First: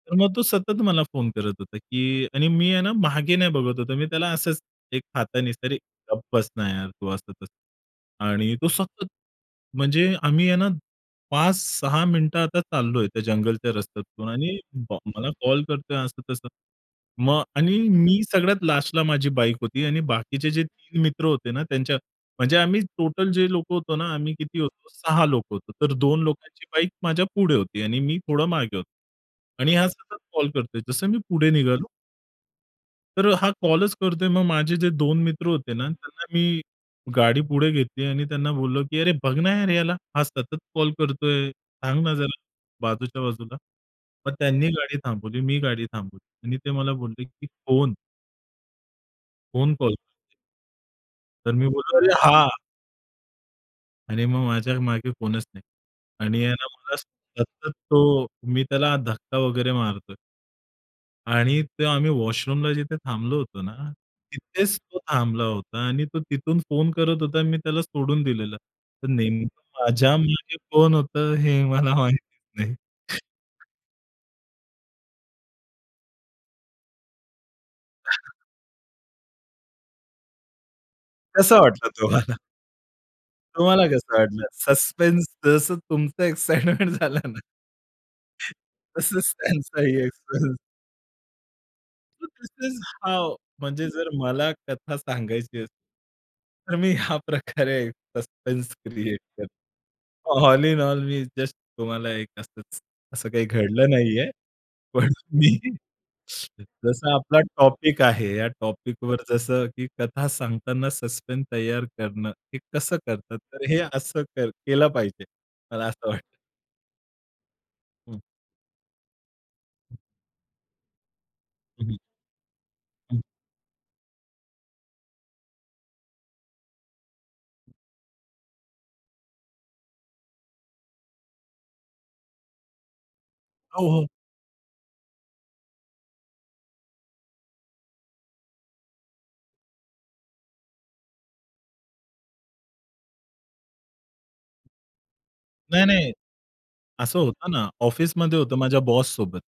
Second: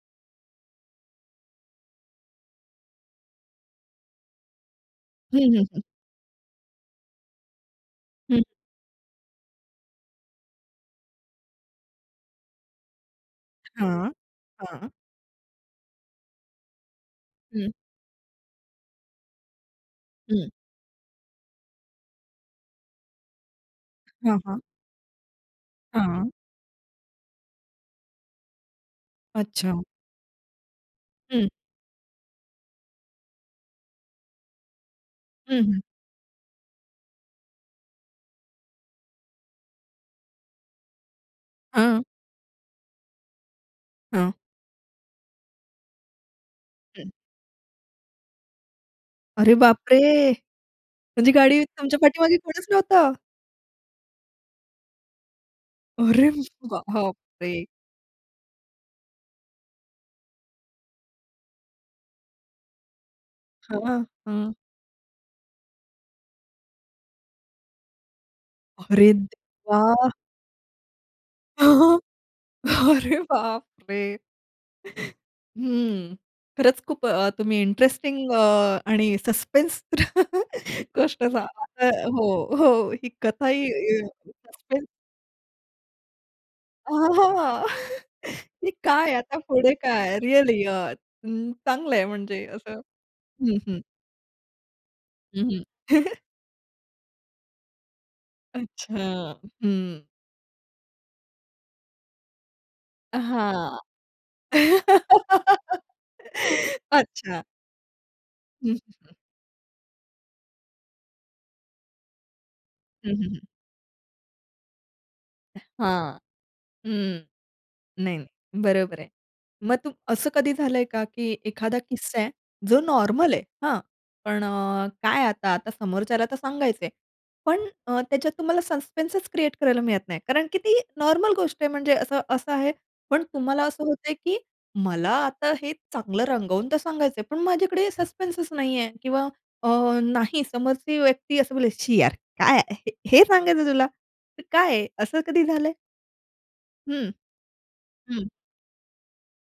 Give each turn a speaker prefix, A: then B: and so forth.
A: तर मग तो सतत मला फोन करत होता की आणि मी आहे ना मागे नाही बघत होतो मी त्याला असंच एक
B: हं,
A: हाताने
B: हं,
A: तरी
B: हं.
A: "गप्प बस ना यार तू" असं-तसं.
B: हं.
A: आणि तो सतत, म्हणजे आम्ही आहे ना 5-6 मिनिटं आता चाललोय त्या जंगलच्या
B: हां,
A: रस्त्यातून आणि
B: हां.
A: बा मला कॉल करतोय असं-तसं. मग
B: हं.
A: आणि मी सगळ्यात लास्टला माझी बाईक होती आणि बाकीचे
B: हं.
A: जे 3 मित्र होते ना, त्यांच्या म्हणजे आम्ही टोटल जे लोक होतो ना आम्ही
B: हां,
A: किती
B: हां.
A: होतो? 6 लोक होतो. तर 2
B: हां.
A: लोकांची बाईक माझ्या पुढे होती आणि मी थोडं मागे होतो आणि
B: अच्छा.
A: हा सतत कॉल करतोय. जसं मी पुढे
B: हं.
A: निघालो तर अ, हा कॉलच करतोय. मग माझे जे 2 मित्र
B: हं,
A: होते
B: हं.
A: ना, त्यांना मी गाडी पुढे घेतली आणि त्यांना बोललो की, "अरे! बघ ना यार याला. हा सतत कॉल करतोय! सांग
B: हां.
A: ना जरा बाजूच्या बाजूला."
B: हां.
A: मग त्यांनी गाडी थांबवली, मी गाडी थांबवली आणि ते मला
B: हं.
A: बोलले की "कोण?"
B: अरे
A: कोण कॉल
B: बापरे!
A: करतंय?
B: म्हणजे
A: तर
B: गाडीवर
A: मी बोललो,
B: तुमच्या
A: "अरे!
B: पाठीमागे
A: हा!"
B: कोणच नव्हतं?
A: आणि मग माझ्या मागे कोणच नाही
B: अरे
A: आणि आहे ना मला
B: बाप रे!
A: सतत तो मी त्याला धक्का वगैरे मारतोय. आणि ते आम्ही वॉशरूमला जिथे थांबलो होतो
B: हां,
A: ना,
B: हां.
A: तिथेच तो थांबला होता आणि तो तिथून फोन करत होता, मी त्याला सोडून दिलेलं. तर
B: अरे
A: नेमकं
B: देवा!
A: माझ्यामागे कोण होतं हे मला माहितीच नाही.
B: अरे बाप रे! हम्म. खरंच खूप अ, तुम्ही इंटरेस्टिंग अ, आणि सस्पेन्स गोष्ट
A: कसं वाटलं
B: सांगताय हो,
A: तुम्हाला?
B: हो, ही कथाही
A: तुम्हाला
B: अ,
A: कसं वाटलं
B: सस्पेन्स.
A: सस्पेन्स जसं तुमचं एक्साइटमेंट झालं ना?
B: आह! की काय
A: तसंच
B: आता पुढे
A: त्यांचाही
B: काय
A: एक्सप्रेशन.
B: रिअली अ, हं चांगलंय
A: तर
B: म्हणजे
A: दिस इज
B: असं.
A: हाऊ
B: हं, हं.
A: म्हणजे जर मला कथा सांगायची
B: हं, हं.
A: असेल, तर मी ह्या प्रकारे सस्पेन्स क्रिएट
B: अच्छा, हं.
A: करतो. ऑल इन ऑल मी जस्ट तुम्हाला एक असंच, असं काही
B: हां.
A: घडलं नाहीये. पण मी जसा आपला
B: अच्छा.
A: टॉपिक आहे, या
B: हं, हं, हं.
A: टॉपिकवर जसं की कथा सांगताना सस्पेन्स तयार करणं, हे कसं
B: हं, हं,
A: करतात.
B: हं.
A: तर हे असं कर केलं पाहिजे.
B: अ
A: मला असं
B: हां,
A: वाटतं.
B: हं. नाही,
A: हं.
B: नाही, बरोबर आहे. मग तुम
A: हं.
B: असं कधी झालंय का की एखादा
A: हं, हं.
B: किस्सा आहे, जो
A: हं.
B: नॉर्मल आहे, हां? पण अ, काय आता, आता समोरच्याला तर सांगायचंय. पण
A: हं.
B: अ, त्याच्यात तुम्हाला सस्पेन्सच क्रिएट करायला मिळत नाही, कारण की ती नॉर्मल गोष्ट आहे म्हणजे असं असं आहे, पण तुम्हाला असं
A: हो, हो.
B: होतंय की मला आता हे चांगलं रंगवून तर सांगायचंय, पण माझ्याकडे सस्पेन्सच नाहीये किंवा अ, नाही समोरची व्यक्ती असं बोललीये, "छी यार! काय आहे. हे सांगायचंय तुला!? हे काय आहे?" असं कधी झालंय?
A: नाही, नाही.
B: हं,
A: असं होतं ना.
B: हं.
A: ऑफिसमध्ये होतं माझ्या बॉससोबत.